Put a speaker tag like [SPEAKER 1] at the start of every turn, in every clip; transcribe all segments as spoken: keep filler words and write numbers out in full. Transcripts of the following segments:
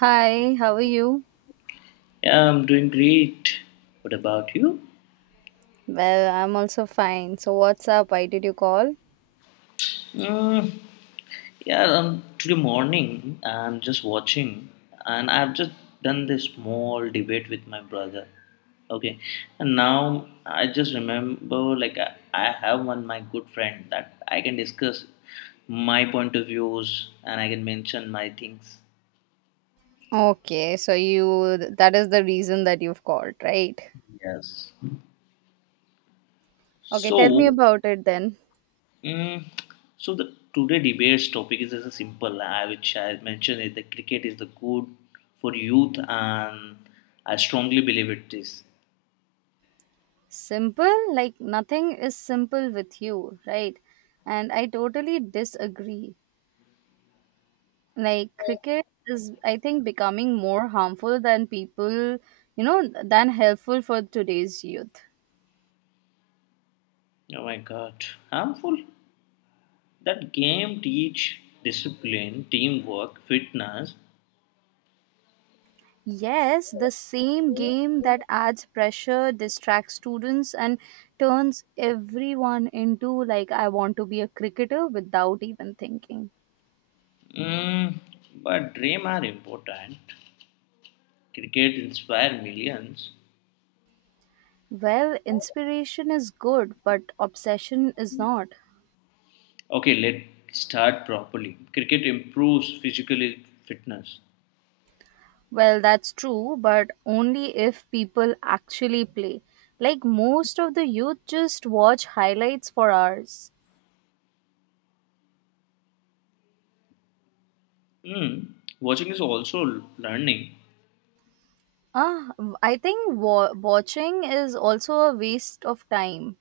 [SPEAKER 1] Hi, how are you?
[SPEAKER 2] Yeah, I'm doing great. What about you?
[SPEAKER 1] Well, I'm also fine. So, what's up? Why did you call?
[SPEAKER 2] Mm, yeah, um, today morning I'm just watching, and I've just done this small debate with my brother. Okay, and now I just remember, like I, I have one my good friend that I can discuss my point of views and I can mention my things.
[SPEAKER 1] Okay, so you that is the reason that you've called, right?
[SPEAKER 2] Yes.
[SPEAKER 1] Okay, tell me
[SPEAKER 2] So
[SPEAKER 1] about it then.
[SPEAKER 2] Mm, so the today debate's topic is, is simple, uh, which I mentioned is that cricket is the good for youth, and I strongly believe it is.
[SPEAKER 1] Simple? Like nothing is simple with you, right? And I totally disagree. Like cricket is I think becoming more harmful than people, you know, than helpful for today's youth.
[SPEAKER 2] Oh my God, harmful! That game teach discipline, teamwork, fitness.
[SPEAKER 1] Yes, the same game that adds pressure, distracts students, and turns everyone into like, I want to be a cricketer without even thinking.
[SPEAKER 2] Mm, but dream are important. Cricket inspire millions.
[SPEAKER 1] Well, inspiration is good, but obsession is not.
[SPEAKER 2] Okay, let's start properly. Cricket improves physical fitness.
[SPEAKER 1] Well, that's true, but only if people actually play. Like, most of the youth just watch highlights for hours.
[SPEAKER 2] Mm, Watching is also learning.
[SPEAKER 1] Ah, I think wa- watching is also a waste of time,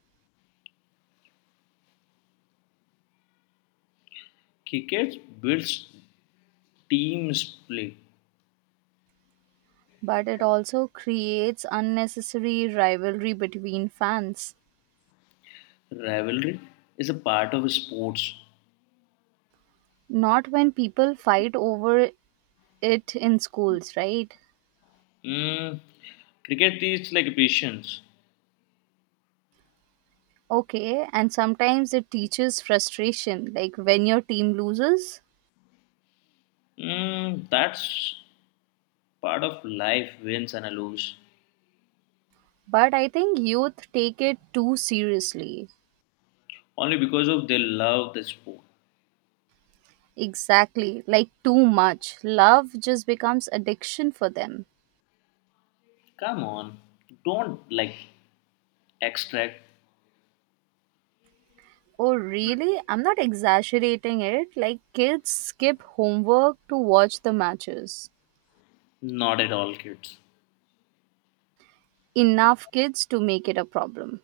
[SPEAKER 2] Cricket builds team play.
[SPEAKER 1] but it also creates unnecessary rivalry between fans.
[SPEAKER 2] Rivalry is a part of sports.
[SPEAKER 1] Not when people fight over it in schools, right?
[SPEAKER 2] Mm, Cricket teaches like patience.
[SPEAKER 1] Okay, and sometimes it teaches frustration, like when your team loses.
[SPEAKER 2] Mm, that's part of life, wins and a lose.
[SPEAKER 1] But I think youth take it too seriously.
[SPEAKER 2] Only because of they love the sport.
[SPEAKER 1] Exactly, like too much. Love just becomes addiction for them.
[SPEAKER 2] Come on, don't like extract.
[SPEAKER 1] Oh, really? I'm not exaggerating it. Like, kids skip homework to watch the matches.
[SPEAKER 2] Not at all, kids.
[SPEAKER 1] Enough kids to make it a problem.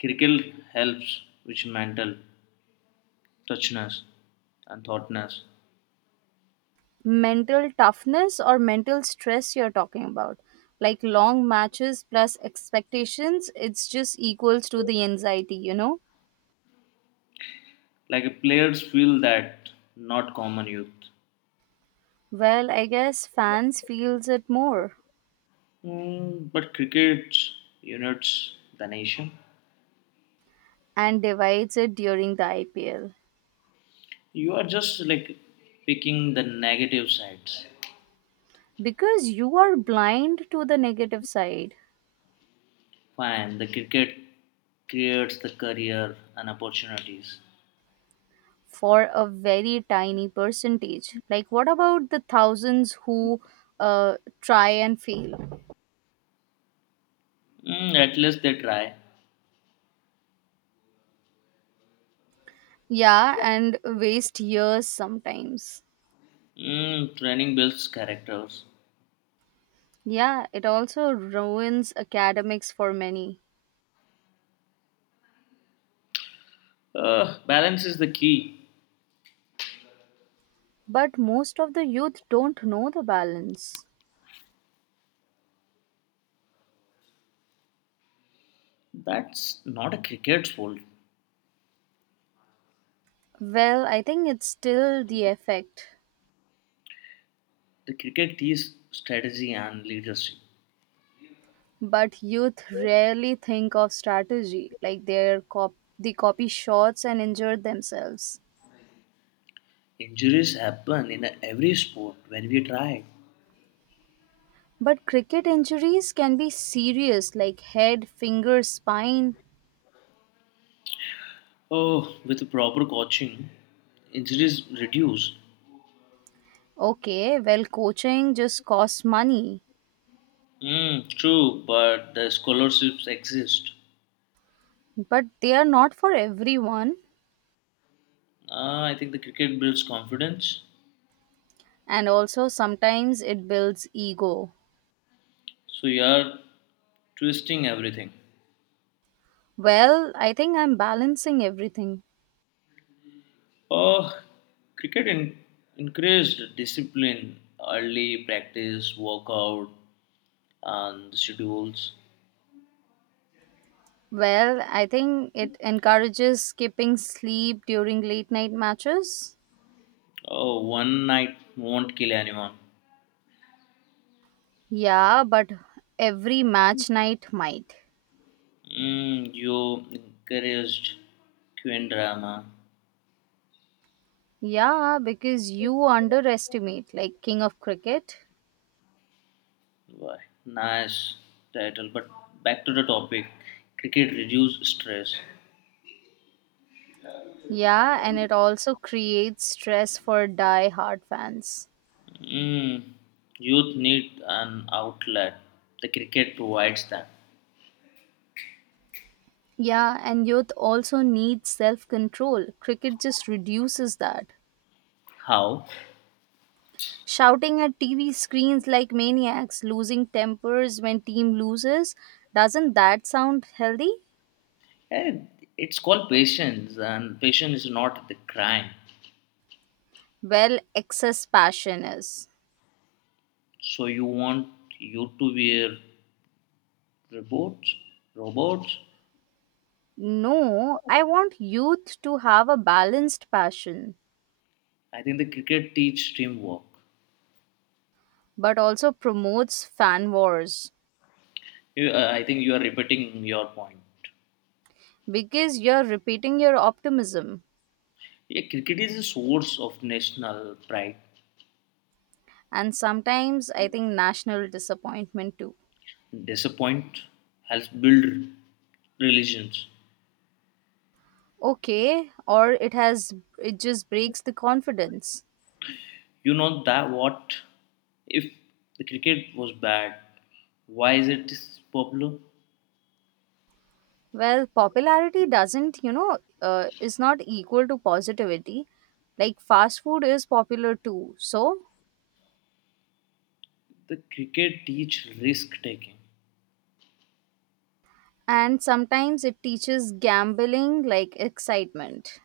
[SPEAKER 2] Cricket helps with mental touchness and thoughtness.
[SPEAKER 1] Mental toughness or mental stress you're talking about. Like long matches plus expectations, it's just equals to the anxiety, you know?
[SPEAKER 2] Like players feel that, not common youth.
[SPEAKER 1] Well, I guess fans feels it more,
[SPEAKER 2] Mm, but cricket unites the nation.
[SPEAKER 1] and divides it during the I P L
[SPEAKER 2] You are just like picking the negative sides.
[SPEAKER 1] because you are blind to the negative side
[SPEAKER 2] Fine, the cricket creates the career and opportunities.
[SPEAKER 1] for a very tiny percentage. Like what about the thousands who uh, try and fail?
[SPEAKER 2] Mm, at least they try.
[SPEAKER 1] Yeah, and waste years sometimes.
[SPEAKER 2] Mm, training builds characters.
[SPEAKER 1] Yeah, it also ruins academics for many.
[SPEAKER 2] Uh, balance is the key.
[SPEAKER 1] But most of the youth don't know the balance.
[SPEAKER 2] That's not a cricket's fault.
[SPEAKER 1] Well, I think it's still the effect.
[SPEAKER 2] The cricket is strategy and leadership.
[SPEAKER 1] But youth rarely think of strategy, like they're cop- they copy shots and injure themselves.
[SPEAKER 2] Injuries happen in every sport when we try.
[SPEAKER 1] But cricket injuries can be serious, like head, finger, spine.
[SPEAKER 2] Oh, with proper coaching, injuries reduce.
[SPEAKER 1] Okay, well, coaching just costs money,
[SPEAKER 2] Mm, true, but the scholarships exist.
[SPEAKER 1] but they are not for everyone.
[SPEAKER 2] Ah, I think the cricket builds confidence.
[SPEAKER 1] And also sometimes it builds ego.
[SPEAKER 2] So you are twisting everything.
[SPEAKER 1] Well, I think I'm balancing everything.
[SPEAKER 2] Oh, cricket in- increased discipline, early practice, workout, and schedules.
[SPEAKER 1] Well, I think it encourages skipping sleep during late night matches.
[SPEAKER 2] Oh, one night won't kill anyone.
[SPEAKER 1] Yeah, but every match night might.
[SPEAKER 2] Mm, you encouraged Queen drama.
[SPEAKER 1] Yeah, because you underestimate, like King of Cricket.
[SPEAKER 2] Why? Nice title. But back to the topic, cricket reduce stress.
[SPEAKER 1] Yeah, and it also creates stress for die hard fans.
[SPEAKER 2] Mm, Youth need an outlet. The cricket provides that.
[SPEAKER 1] Yeah, and youth also needs self control. Cricket just reduces that.
[SPEAKER 2] How?
[SPEAKER 1] Shouting at T V screens like maniacs, losing tempers when team loses, doesn't that sound healthy?
[SPEAKER 2] Eh, it's called patience, and patience is not the crime.
[SPEAKER 1] Well, excess passion is.
[SPEAKER 2] So you want you to wear robots? Robots?
[SPEAKER 1] No, I want youth to have a balanced passion,
[SPEAKER 2] I think the cricket teach teamwork.
[SPEAKER 1] but also promotes fan wars
[SPEAKER 2] You, uh, I think you are repeating your point.
[SPEAKER 1] because you're repeating your optimism
[SPEAKER 2] Yeah, cricket is a source of national pride.
[SPEAKER 1] and sometimes I think national disappointment too.
[SPEAKER 2] Disappoint has built religions.
[SPEAKER 1] Okay, or it has it just breaks the confidence.
[SPEAKER 2] You know that, what if the cricket was bad, why is it this popular?
[SPEAKER 1] Well, popularity doesn't, you know, uh, is not equal to positivity. Like fast food is popular too. So,
[SPEAKER 2] The cricket teach risk taking.
[SPEAKER 1] and sometimes it teaches gambling like excitement.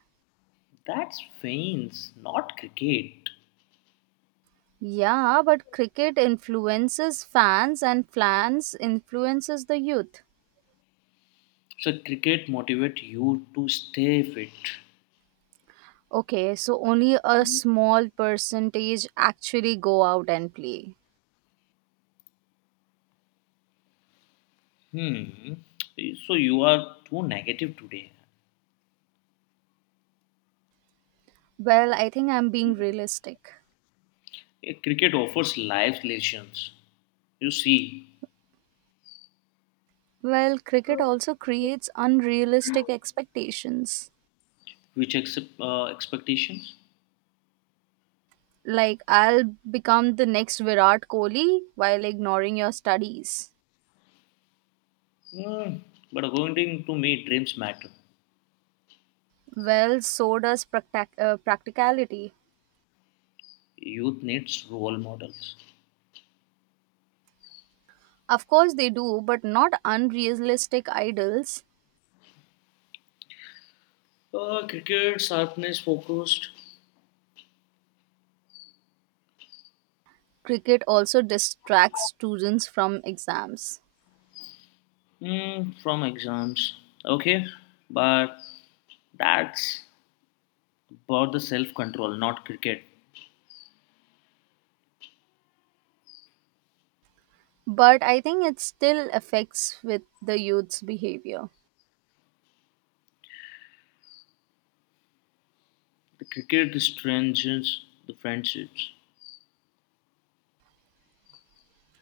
[SPEAKER 2] That's fans, not cricket.
[SPEAKER 1] Yeah, but cricket influences fans and fans influences the youth.
[SPEAKER 2] So cricket motivate you to stay fit.
[SPEAKER 1] Okay, so only a small percentage actually go out and play.
[SPEAKER 2] Hmm. So you are too negative today.
[SPEAKER 1] Well, I think I'm being realistic.
[SPEAKER 2] Eh, Cricket offers life lessons. You see,
[SPEAKER 1] Well, cricket also creates unrealistic expectations.
[SPEAKER 2] which accept uh, expectations.
[SPEAKER 1] Like I'll become the next Virat Kohli while ignoring your studies.
[SPEAKER 2] Mm, but according to me, dreams matter.
[SPEAKER 1] Well, so does practac uh, practicality.
[SPEAKER 2] Youth needs role models.
[SPEAKER 1] Of course, they do, but not unrealistic idols.
[SPEAKER 2] Uh, cricket sharpness focused
[SPEAKER 1] Cricket also distracts students from exams.
[SPEAKER 2] mm, from exams. Okay, but that's about the self control, not cricket.
[SPEAKER 1] But I think it still affects with the youth's behavior.
[SPEAKER 2] The cricket strengthens the friendships.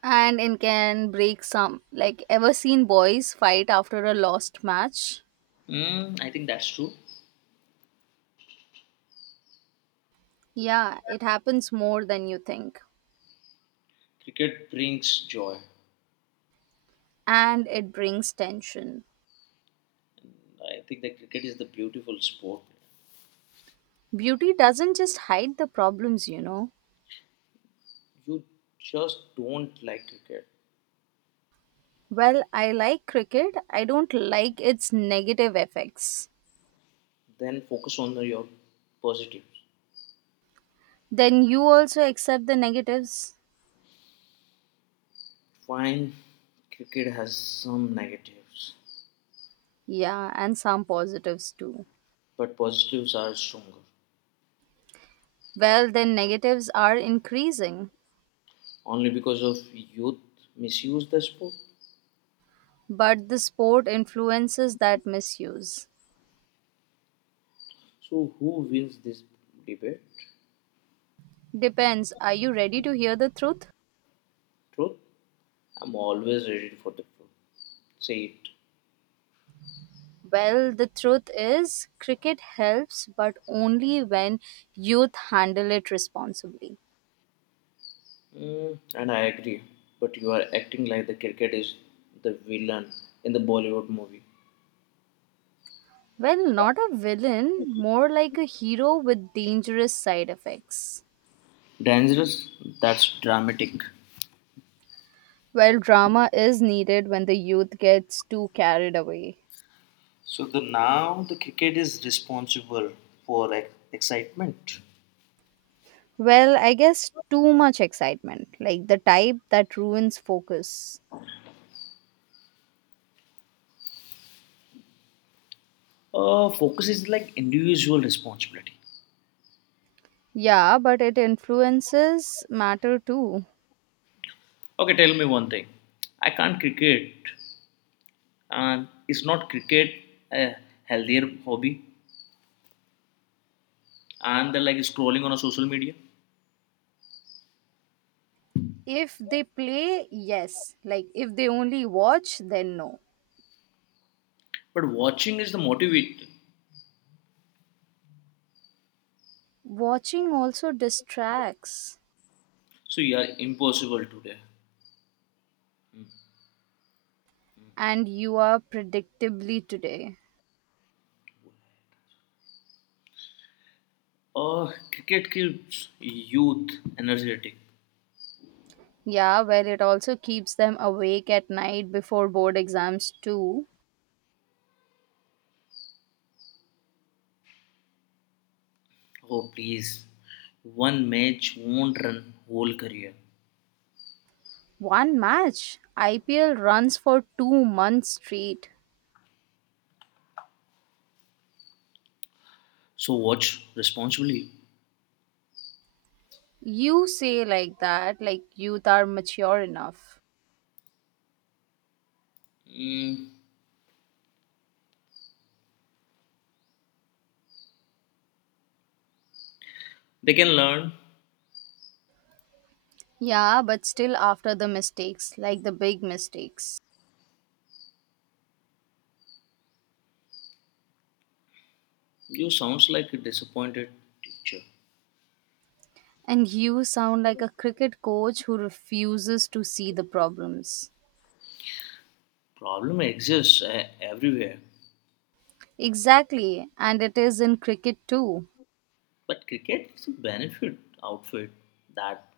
[SPEAKER 1] And it can break some. Like, ever seen boys fight after a lost match?
[SPEAKER 2] Mm, I think that's true.
[SPEAKER 1] Yeah, it happens more than you think.
[SPEAKER 2] Cricket brings joy.
[SPEAKER 1] And it brings tension.
[SPEAKER 2] I think that cricket is the beautiful sport.
[SPEAKER 1] Beauty doesn't just hide the problems, you know.
[SPEAKER 2] You just don't like cricket,
[SPEAKER 1] Well, I like cricket, I don't like its negative effects.
[SPEAKER 2] then focus on your positives.
[SPEAKER 1] Then you also accept the negatives?
[SPEAKER 2] Fine, cricket has some negatives,
[SPEAKER 1] Yeah, and some positives too.
[SPEAKER 2] but positives are stronger.
[SPEAKER 1] Well, then negatives are increasing,
[SPEAKER 2] Only because of youth misuse the sport.
[SPEAKER 1] but the sport influences that misuse.
[SPEAKER 2] So who wins this debate?
[SPEAKER 1] Depends, are you ready to hear the truth?
[SPEAKER 2] Truth? I'm always ready for the truth. Say it.
[SPEAKER 1] Well, the truth is, cricket helps, but only when youth handle it responsibly.
[SPEAKER 2] Mm, and I agree. But you are acting like the cricket is the villain in the Bollywood movie.
[SPEAKER 1] Well, not a villain, more like a hero with dangerous side effects.
[SPEAKER 2] Dangerous? That's dramatic.
[SPEAKER 1] Well, drama is needed when the youth gets too carried away.
[SPEAKER 2] So the now the cricket is responsible for ex- excitement.
[SPEAKER 1] Well, I guess too much excitement, like the type that ruins focus.
[SPEAKER 2] Uh, focus is like individual responsibility.
[SPEAKER 1] Yeah, but it influences matter too.
[SPEAKER 2] Okay, tell me one thing. I can't cricket, and is not cricket a healthier hobby? And they're like scrolling on a social media,
[SPEAKER 1] If they play, yes. Like if they only watch, then no.
[SPEAKER 2] but watching is the motivated.
[SPEAKER 1] Watching also distracts,
[SPEAKER 2] So yeah, impossible today.
[SPEAKER 1] and you are predictably today.
[SPEAKER 2] Uh, cricket keeps youth energetic.
[SPEAKER 1] Yeah, well, it also keeps them awake at night before board exams, too.
[SPEAKER 2] Oh please, one match won't run whole career.
[SPEAKER 1] One match, I P L runs for two months straight.
[SPEAKER 2] So watch responsibly.
[SPEAKER 1] You say like that, like youth are mature enough.
[SPEAKER 2] Mm, they can learn.
[SPEAKER 1] Yeah, but still after the mistakes, like the big mistakes.
[SPEAKER 2] You sounds like a disappointed teacher.
[SPEAKER 1] And you sound like a cricket coach who refuses to see the problems.
[SPEAKER 2] Problem exists uh, everywhere,
[SPEAKER 1] Exactly, and it is in cricket too.
[SPEAKER 2] but cricket is a benefit outfit that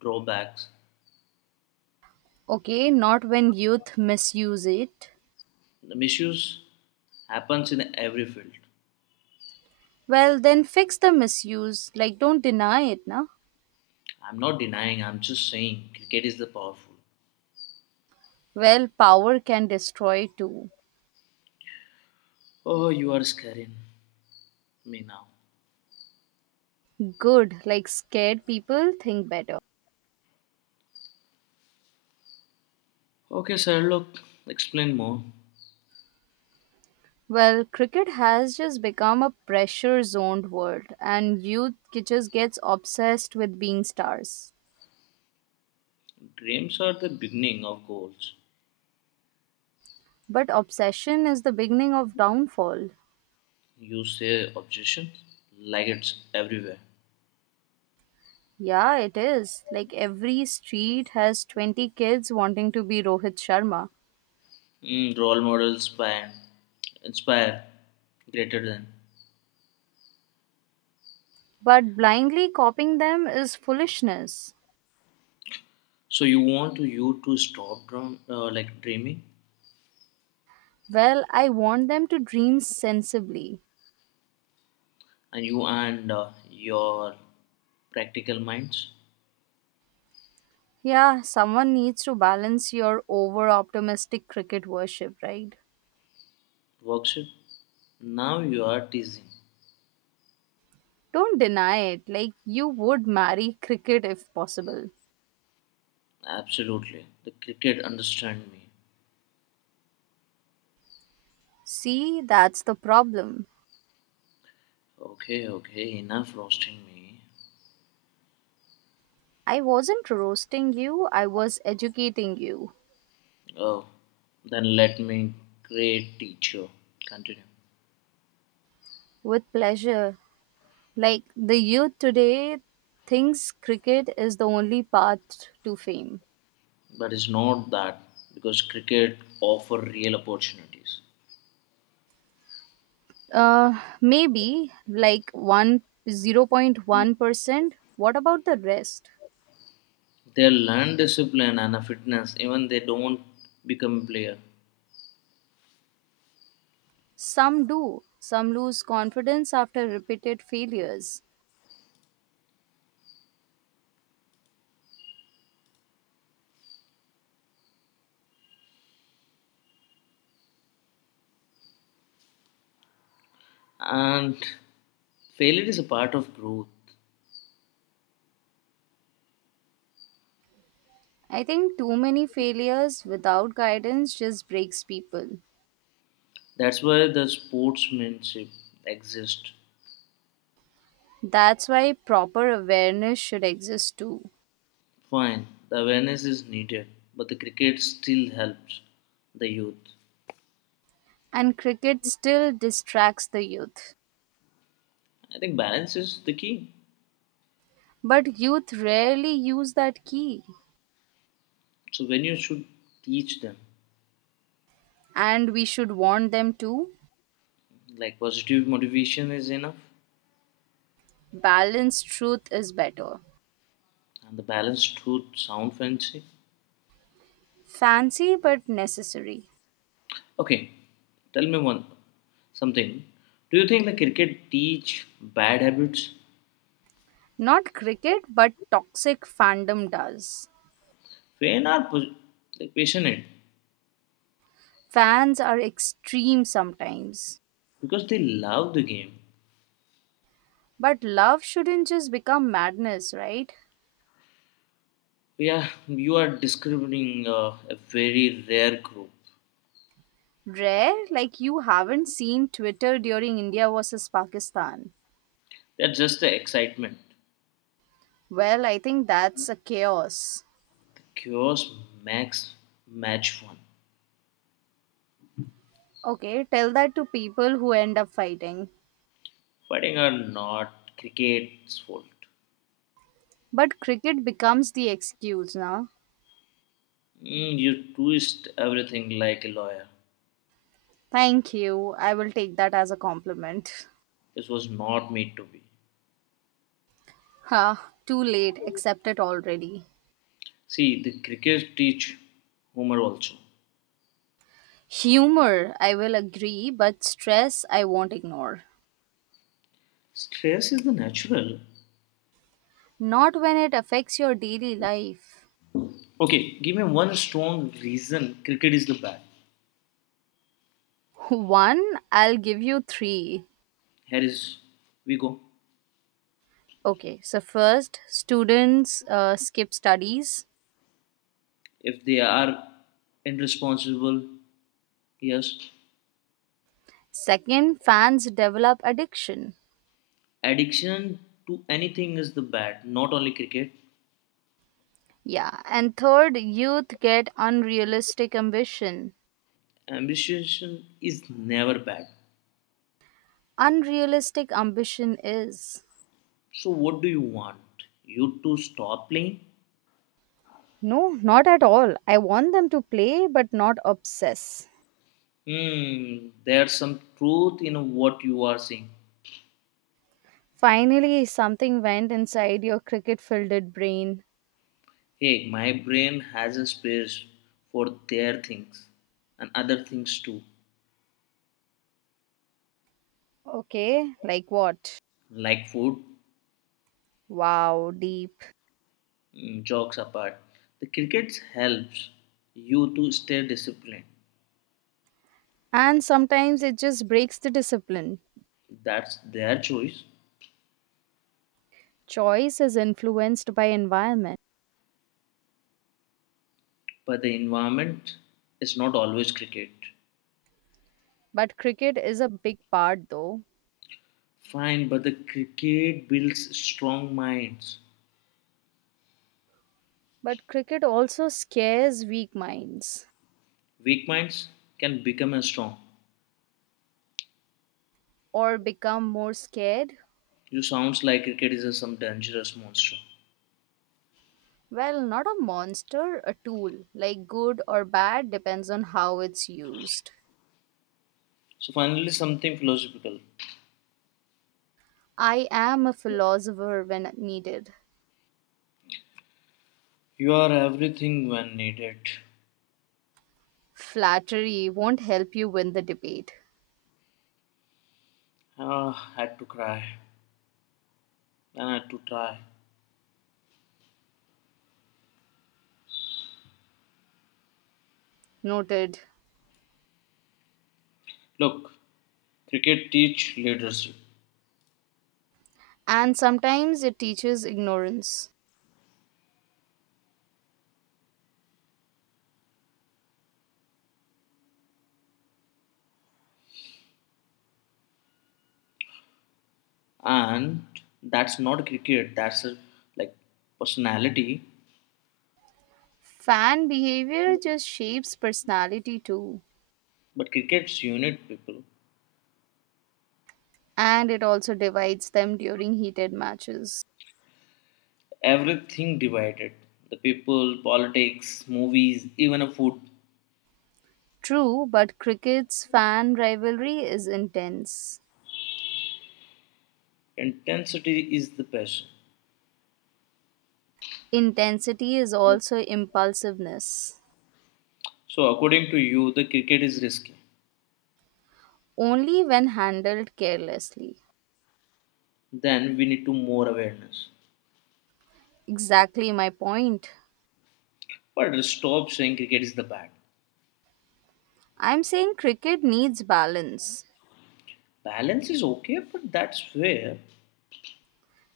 [SPEAKER 2] drawbacks.
[SPEAKER 1] Okay, not when youth misuse it.
[SPEAKER 2] The misuse happens in every field.
[SPEAKER 1] Well, then fix the misuse. Like, don't deny it, na?
[SPEAKER 2] I'm not denying, I'm just saying cricket is the powerful.
[SPEAKER 1] Well, power can destroy too.
[SPEAKER 2] Oh, you are scaring me now.
[SPEAKER 1] Good. Like, scared people think better.
[SPEAKER 2] Okay, sir, look, explain more.
[SPEAKER 1] Well, cricket has just become a pressure zoned world, and youth ki- just gets obsessed with being stars.
[SPEAKER 2] Dreams are the beginning of goals.
[SPEAKER 1] But obsession is the beginning of downfall.
[SPEAKER 2] You say objection like it's everywhere.
[SPEAKER 1] Yeah, it is. Like, every street has twenty kids wanting to be Rohit Sharma.
[SPEAKER 2] Mm, role models inspire, inspire greater than.
[SPEAKER 1] But blindly copying them is foolishness.
[SPEAKER 2] So you want to you to stop drum, uh, like dreaming,
[SPEAKER 1] Well, I want them to dream sensibly.
[SPEAKER 2] and you and uh, your practical minds
[SPEAKER 1] Yeah, someone needs to balance your over optimistic cricket worship, right?
[SPEAKER 2] works it. Now you are teasing.
[SPEAKER 1] Don't deny it. Like, you would marry cricket if possible.
[SPEAKER 2] Absolutely, the cricket understand me.
[SPEAKER 1] See, that's the problem.
[SPEAKER 2] Okay, okay, enough roasting me.
[SPEAKER 1] I wasn't roasting you, I was educating you
[SPEAKER 2] Oh, then let me great teacher continue.
[SPEAKER 1] with pleasure. Like, the youth today thinks cricket is the only path to fame.
[SPEAKER 2] But it's not that because cricket offer real opportunities.
[SPEAKER 1] Uh, maybe like one zero point one percent. What about the rest?
[SPEAKER 2] They learn discipline and a fitness even they don't become player.
[SPEAKER 1] Some do. Some lose confidence after repeated failures.
[SPEAKER 2] And failure is a part of growth.
[SPEAKER 1] I think too many failures without guidance just breaks people.
[SPEAKER 2] That's why the sportsmanship exists.
[SPEAKER 1] That's why proper awareness should exist too.
[SPEAKER 2] Fine, the awareness is needed, but the cricket still helps the youth.
[SPEAKER 1] And cricket still distracts the youth.
[SPEAKER 2] I think balance is the key.
[SPEAKER 1] But youth rarely use that key.
[SPEAKER 2] So when you should teach them,
[SPEAKER 1] And we should warn them too.
[SPEAKER 2] like positive motivation is enough,
[SPEAKER 1] Balanced truth is better.
[SPEAKER 2] and the balance should sound fancy.
[SPEAKER 1] Fancy but necessary.
[SPEAKER 2] Okay, tell me one something. Do you think the cricket teach bad habits?
[SPEAKER 1] Not cricket, but toxic fandom does.
[SPEAKER 2] When are pos- like passionate?
[SPEAKER 1] Fans are extreme sometimes.
[SPEAKER 2] Because they love the game.
[SPEAKER 1] But love shouldn't just become madness, right?
[SPEAKER 2] Yeah, you are describing uh, a very rare group.
[SPEAKER 1] Rare, like you haven't seen Twitter during India versus Pakistan.
[SPEAKER 2] That's just the excitement.
[SPEAKER 1] Well, I think that's a chaos.
[SPEAKER 2] The chaos makes match fun.
[SPEAKER 1] Okay, tell that to people who end up fighting.
[SPEAKER 2] Fighting or not, cricket's fault.
[SPEAKER 1] But cricket becomes the excuse, now.
[SPEAKER 2] Mm, you twist everything like a lawyer.
[SPEAKER 1] Thank you. I will take that as a compliment.
[SPEAKER 2] This was not made to be.
[SPEAKER 1] Ha, too late. Accept it already.
[SPEAKER 2] See, the cricket teach humor also.
[SPEAKER 1] Humor, I will agree, but stress, I won't ignore.
[SPEAKER 2] Stress is the natural.
[SPEAKER 1] Not when it affects your daily life.
[SPEAKER 2] Okay, give me one strong reason cricket is the bad.
[SPEAKER 1] One, I'll give you three.
[SPEAKER 2] Here is we go.
[SPEAKER 1] Okay, so first, students uh, skip studies.
[SPEAKER 2] If they are irresponsible, yes.
[SPEAKER 1] Second, fans develop addiction.
[SPEAKER 2] Addiction to anything is the bad, not only cricket.
[SPEAKER 1] Yeah, and third, youth get unrealistic ambition.
[SPEAKER 2] Ambition is never bad.
[SPEAKER 1] Unrealistic ambition is.
[SPEAKER 2] So what do you want you to stop playing?
[SPEAKER 1] No, not at all. I want them to play, but not obsess.
[SPEAKER 2] Hmm, there's some truth in what you are saying.
[SPEAKER 1] Finally, something went inside your cricket filled brain.
[SPEAKER 2] Hey, my brain has a space for their things and other things too.
[SPEAKER 1] Okay, like what?
[SPEAKER 2] Like food.
[SPEAKER 1] Wow, deep.
[SPEAKER 2] Mm, jokes apart, the cricket helps you to stay disciplined.
[SPEAKER 1] And sometimes it just breaks the discipline.
[SPEAKER 2] That's their choice.
[SPEAKER 1] Choice is influenced by environment.
[SPEAKER 2] But the environment is not always cricket.
[SPEAKER 1] But cricket is a big part though.
[SPEAKER 2] Fine, but the cricket builds strong minds.
[SPEAKER 1] But cricket also scares weak minds.
[SPEAKER 2] Weak minds can become as strong.
[SPEAKER 1] Or become more scared?
[SPEAKER 2] You sounds like cricket is a some dangerous monster.
[SPEAKER 1] Well, not a monster, a tool. Like good or bad depends on how it's used.
[SPEAKER 2] So finally, something philosophical.
[SPEAKER 1] I am a philosopher when needed.
[SPEAKER 2] You are everything when needed.
[SPEAKER 1] Flattery won't help you win the debate.
[SPEAKER 2] Ah, had to cry and had to try.
[SPEAKER 1] Noted.
[SPEAKER 2] Look, cricket teach leadership,
[SPEAKER 1] And sometimes it teaches ignorance.
[SPEAKER 2] and that's not cricket. That's a, like, personality.
[SPEAKER 1] Fan behavior just shapes personality too,
[SPEAKER 2] But cricket's unit people.
[SPEAKER 1] and it also divides them during heated matches.
[SPEAKER 2] Everything divided. The people, politics, movies, even a food.
[SPEAKER 1] True, but cricket's fan rivalry is intense.
[SPEAKER 2] Intensity is the passion.
[SPEAKER 1] Intensity is also impulsiveness,
[SPEAKER 2] So according to you, the cricket is risky.
[SPEAKER 1] only when handled carelessly.
[SPEAKER 2] Then we need to more awareness.
[SPEAKER 1] Exactly my point.
[SPEAKER 2] But stop saying cricket is the bad.
[SPEAKER 1] I'm saying cricket needs balance.
[SPEAKER 2] Balance is okay, but that's fair.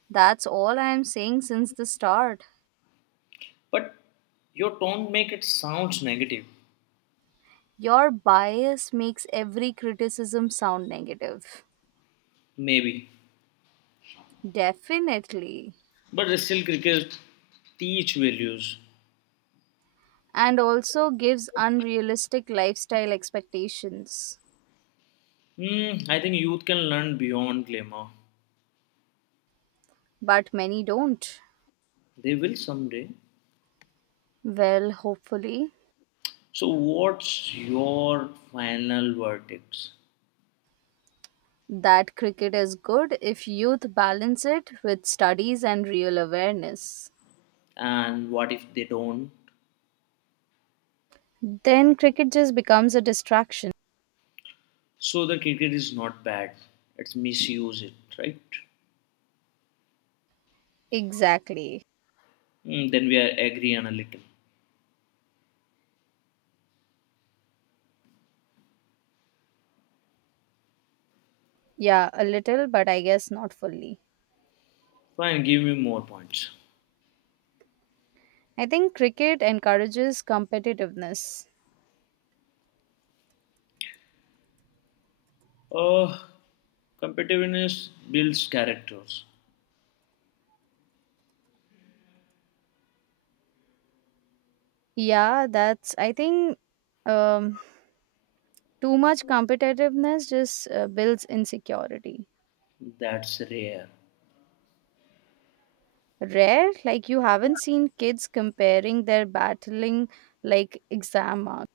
[SPEAKER 1] That's all I am saying since the start.
[SPEAKER 2] But your tone make it sounds negative.
[SPEAKER 1] Your bias makes every criticism sound negative.
[SPEAKER 2] Maybe.
[SPEAKER 1] Definitely.
[SPEAKER 2] But still cricket teach values.
[SPEAKER 1] And also gives unrealistic lifestyle expectations.
[SPEAKER 2] Hmm, I think youth can learn beyond glamour.
[SPEAKER 1] But many don't.
[SPEAKER 2] They will someday.
[SPEAKER 1] Well, hopefully,
[SPEAKER 2] So, what's your final verdict?
[SPEAKER 1] that cricket is good if youth balance it with studies and real awareness.
[SPEAKER 2] And what if they don't?
[SPEAKER 1] Then cricket just becomes a distraction.
[SPEAKER 2] So, the cricket is not bad. Let's misuse it, right?
[SPEAKER 1] Exactly.
[SPEAKER 2] Hmm, then we are agree on a little.
[SPEAKER 1] Yeah, a little, but I guess not fully.
[SPEAKER 2] Fine, give me more points.
[SPEAKER 1] I think cricket encourages competitiveness.
[SPEAKER 2] Oh, competitiveness builds characters.
[SPEAKER 1] Yeah, that's, I think um, too much competitiveness just uh, builds insecurity.
[SPEAKER 2] That's rare.
[SPEAKER 1] Rare, like you haven't seen kids comparing their battling like exam marks.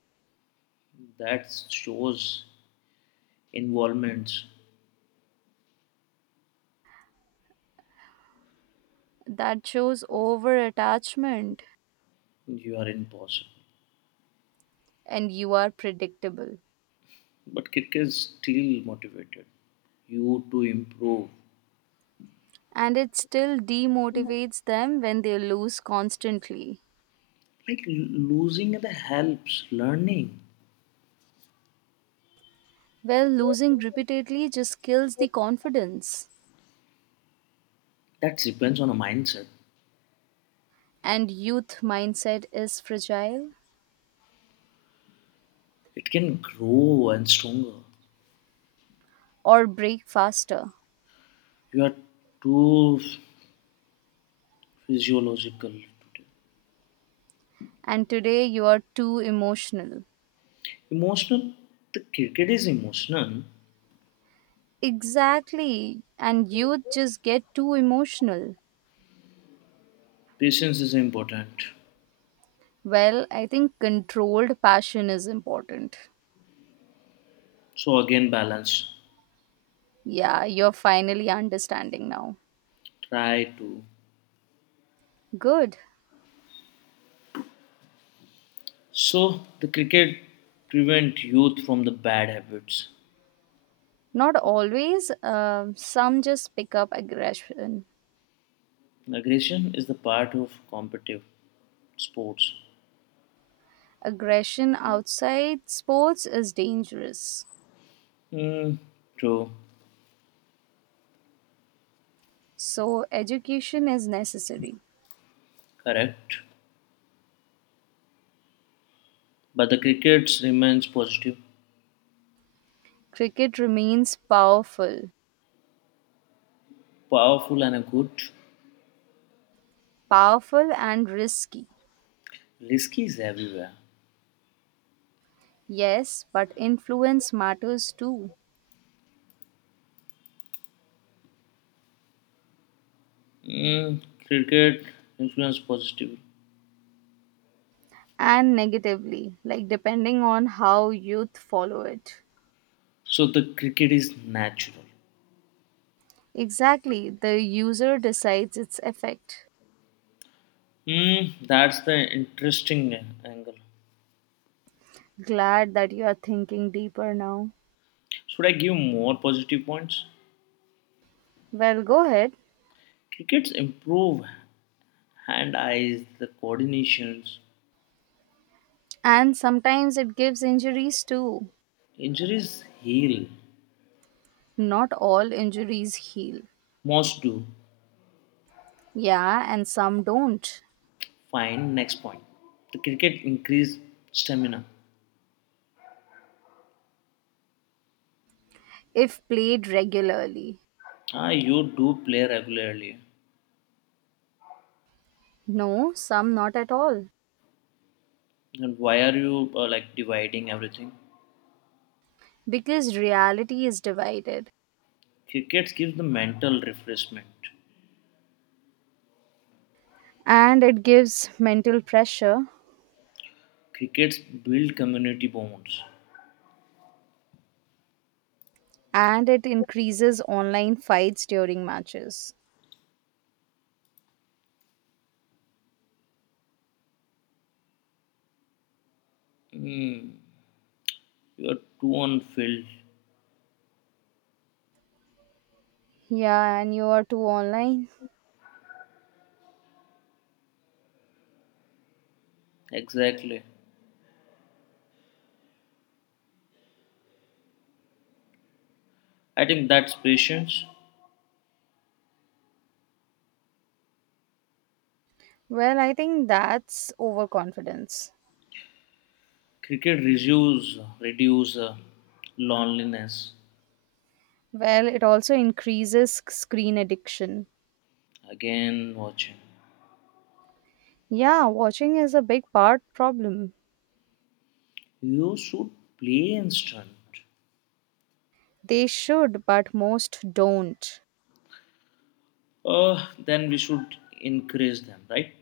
[SPEAKER 2] That shows involvements.
[SPEAKER 1] That shows over attachment
[SPEAKER 2] You are impossible.
[SPEAKER 1] and you are predictable.
[SPEAKER 2] But cricket is still motivated you to improve.
[SPEAKER 1] And it still demotivates them when they lose constantly.
[SPEAKER 2] Like losing the helps learning.
[SPEAKER 1] Well, losing repeatedly just kills the confidence.
[SPEAKER 2] That depends on a mindset.
[SPEAKER 1] And youth mindset is fragile
[SPEAKER 2] It can grow and stronger.
[SPEAKER 1] or break faster,
[SPEAKER 2] You are too physiological today.
[SPEAKER 1] and today you are too emotional.
[SPEAKER 2] Emotional, the cricket is emotional.
[SPEAKER 1] Exactly, and youth just get too emotional.
[SPEAKER 2] Patience is important.
[SPEAKER 1] Well, I think controlled passion is important.
[SPEAKER 2] So again, balance.
[SPEAKER 1] Yeah, you're finally understanding now.
[SPEAKER 2] Try to.
[SPEAKER 1] Good.
[SPEAKER 2] So the cricket prevent youth from the bad habits.
[SPEAKER 1] Not always, um, some just pick up aggression.
[SPEAKER 2] Aggression is the part of competitive sports.
[SPEAKER 1] Aggression outside sports is dangerous,
[SPEAKER 2] Hmm, true,
[SPEAKER 1] so education is necessary.
[SPEAKER 2] correct. But the cricket remains positive,
[SPEAKER 1] Cricket remains powerful.
[SPEAKER 2] powerful, and a good.
[SPEAKER 1] Powerful and risky,
[SPEAKER 2] Risky is everywhere.
[SPEAKER 1] yes, but influence matters too.
[SPEAKER 2] Mm, Cricket influence positively.
[SPEAKER 1] And negatively, like depending on how youth follow it.
[SPEAKER 2] So the cricket is natural.
[SPEAKER 1] Exactly, the user decides its effect.
[SPEAKER 2] Mm, that's the interesting angle.
[SPEAKER 1] Glad that you are thinking deeper now.
[SPEAKER 2] Should I give more positive points?
[SPEAKER 1] Well, go ahead.
[SPEAKER 2] Crickets improve hand eyes, the coordinations,
[SPEAKER 1] And sometimes it gives injuries too.
[SPEAKER 2] injuries heal.
[SPEAKER 1] Not all injuries heal.
[SPEAKER 2] Most do.
[SPEAKER 1] Yeah, and some don't.
[SPEAKER 2] Fine, next point. The cricket increase stamina.
[SPEAKER 1] If played regularly.
[SPEAKER 2] Ah, you do play regularly.
[SPEAKER 1] No, some not at all.
[SPEAKER 2] Then why are you uh, like dividing everything?
[SPEAKER 1] Because reality is divided.
[SPEAKER 2] Cricket gives the mental refreshment.
[SPEAKER 1] And it gives mental pressure
[SPEAKER 2] Crickets build community bonds.
[SPEAKER 1] and it increases online fights during matches.
[SPEAKER 2] Hmm, you're too on Phil.
[SPEAKER 1] Yeah, and you are too online.
[SPEAKER 2] Exactly. I think that's patience.
[SPEAKER 1] Well, I think that's overconfidence.
[SPEAKER 2] Cricket reduce reduce uh, loneliness.
[SPEAKER 1] Well, it also increases sc- screen addiction.
[SPEAKER 2] Again, watching.
[SPEAKER 1] Yeah, watching is a big part problem.
[SPEAKER 2] You should play instant.
[SPEAKER 1] They should, but most don't.
[SPEAKER 2] Uh, then we should increase them, right?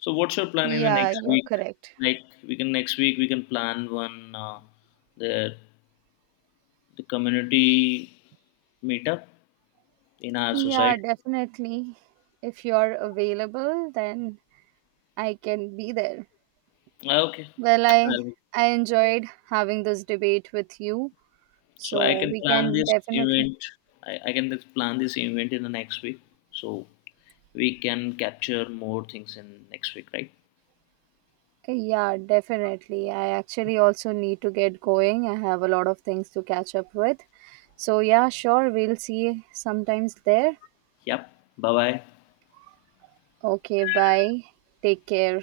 [SPEAKER 2] So, what's your plan in the
[SPEAKER 1] Yeah,
[SPEAKER 2] next
[SPEAKER 1] you're
[SPEAKER 2] week?
[SPEAKER 1] correct.
[SPEAKER 2] Like, we can next week we can plan one uh, the the community meetup in our
[SPEAKER 1] Yeah,
[SPEAKER 2] society.
[SPEAKER 1] definitely. If you're available, then I can be there.
[SPEAKER 2] Okay.
[SPEAKER 1] Well, I
[SPEAKER 2] Um,
[SPEAKER 1] I enjoyed having this debate with you.
[SPEAKER 2] so I
[SPEAKER 1] So
[SPEAKER 2] can
[SPEAKER 1] we
[SPEAKER 2] plan
[SPEAKER 1] can
[SPEAKER 2] this
[SPEAKER 1] definitely,
[SPEAKER 2] event. I, I can just plan this event in the next week. So we can capture more things in next week, right?
[SPEAKER 1] okay, yeah, definitely. I actually also need to get going. I have a lot of things to catch up with. So yeah, sure, we'll see sometimes there.
[SPEAKER 2] Yep. Bye bye.
[SPEAKER 1] Okay, bye. Take care.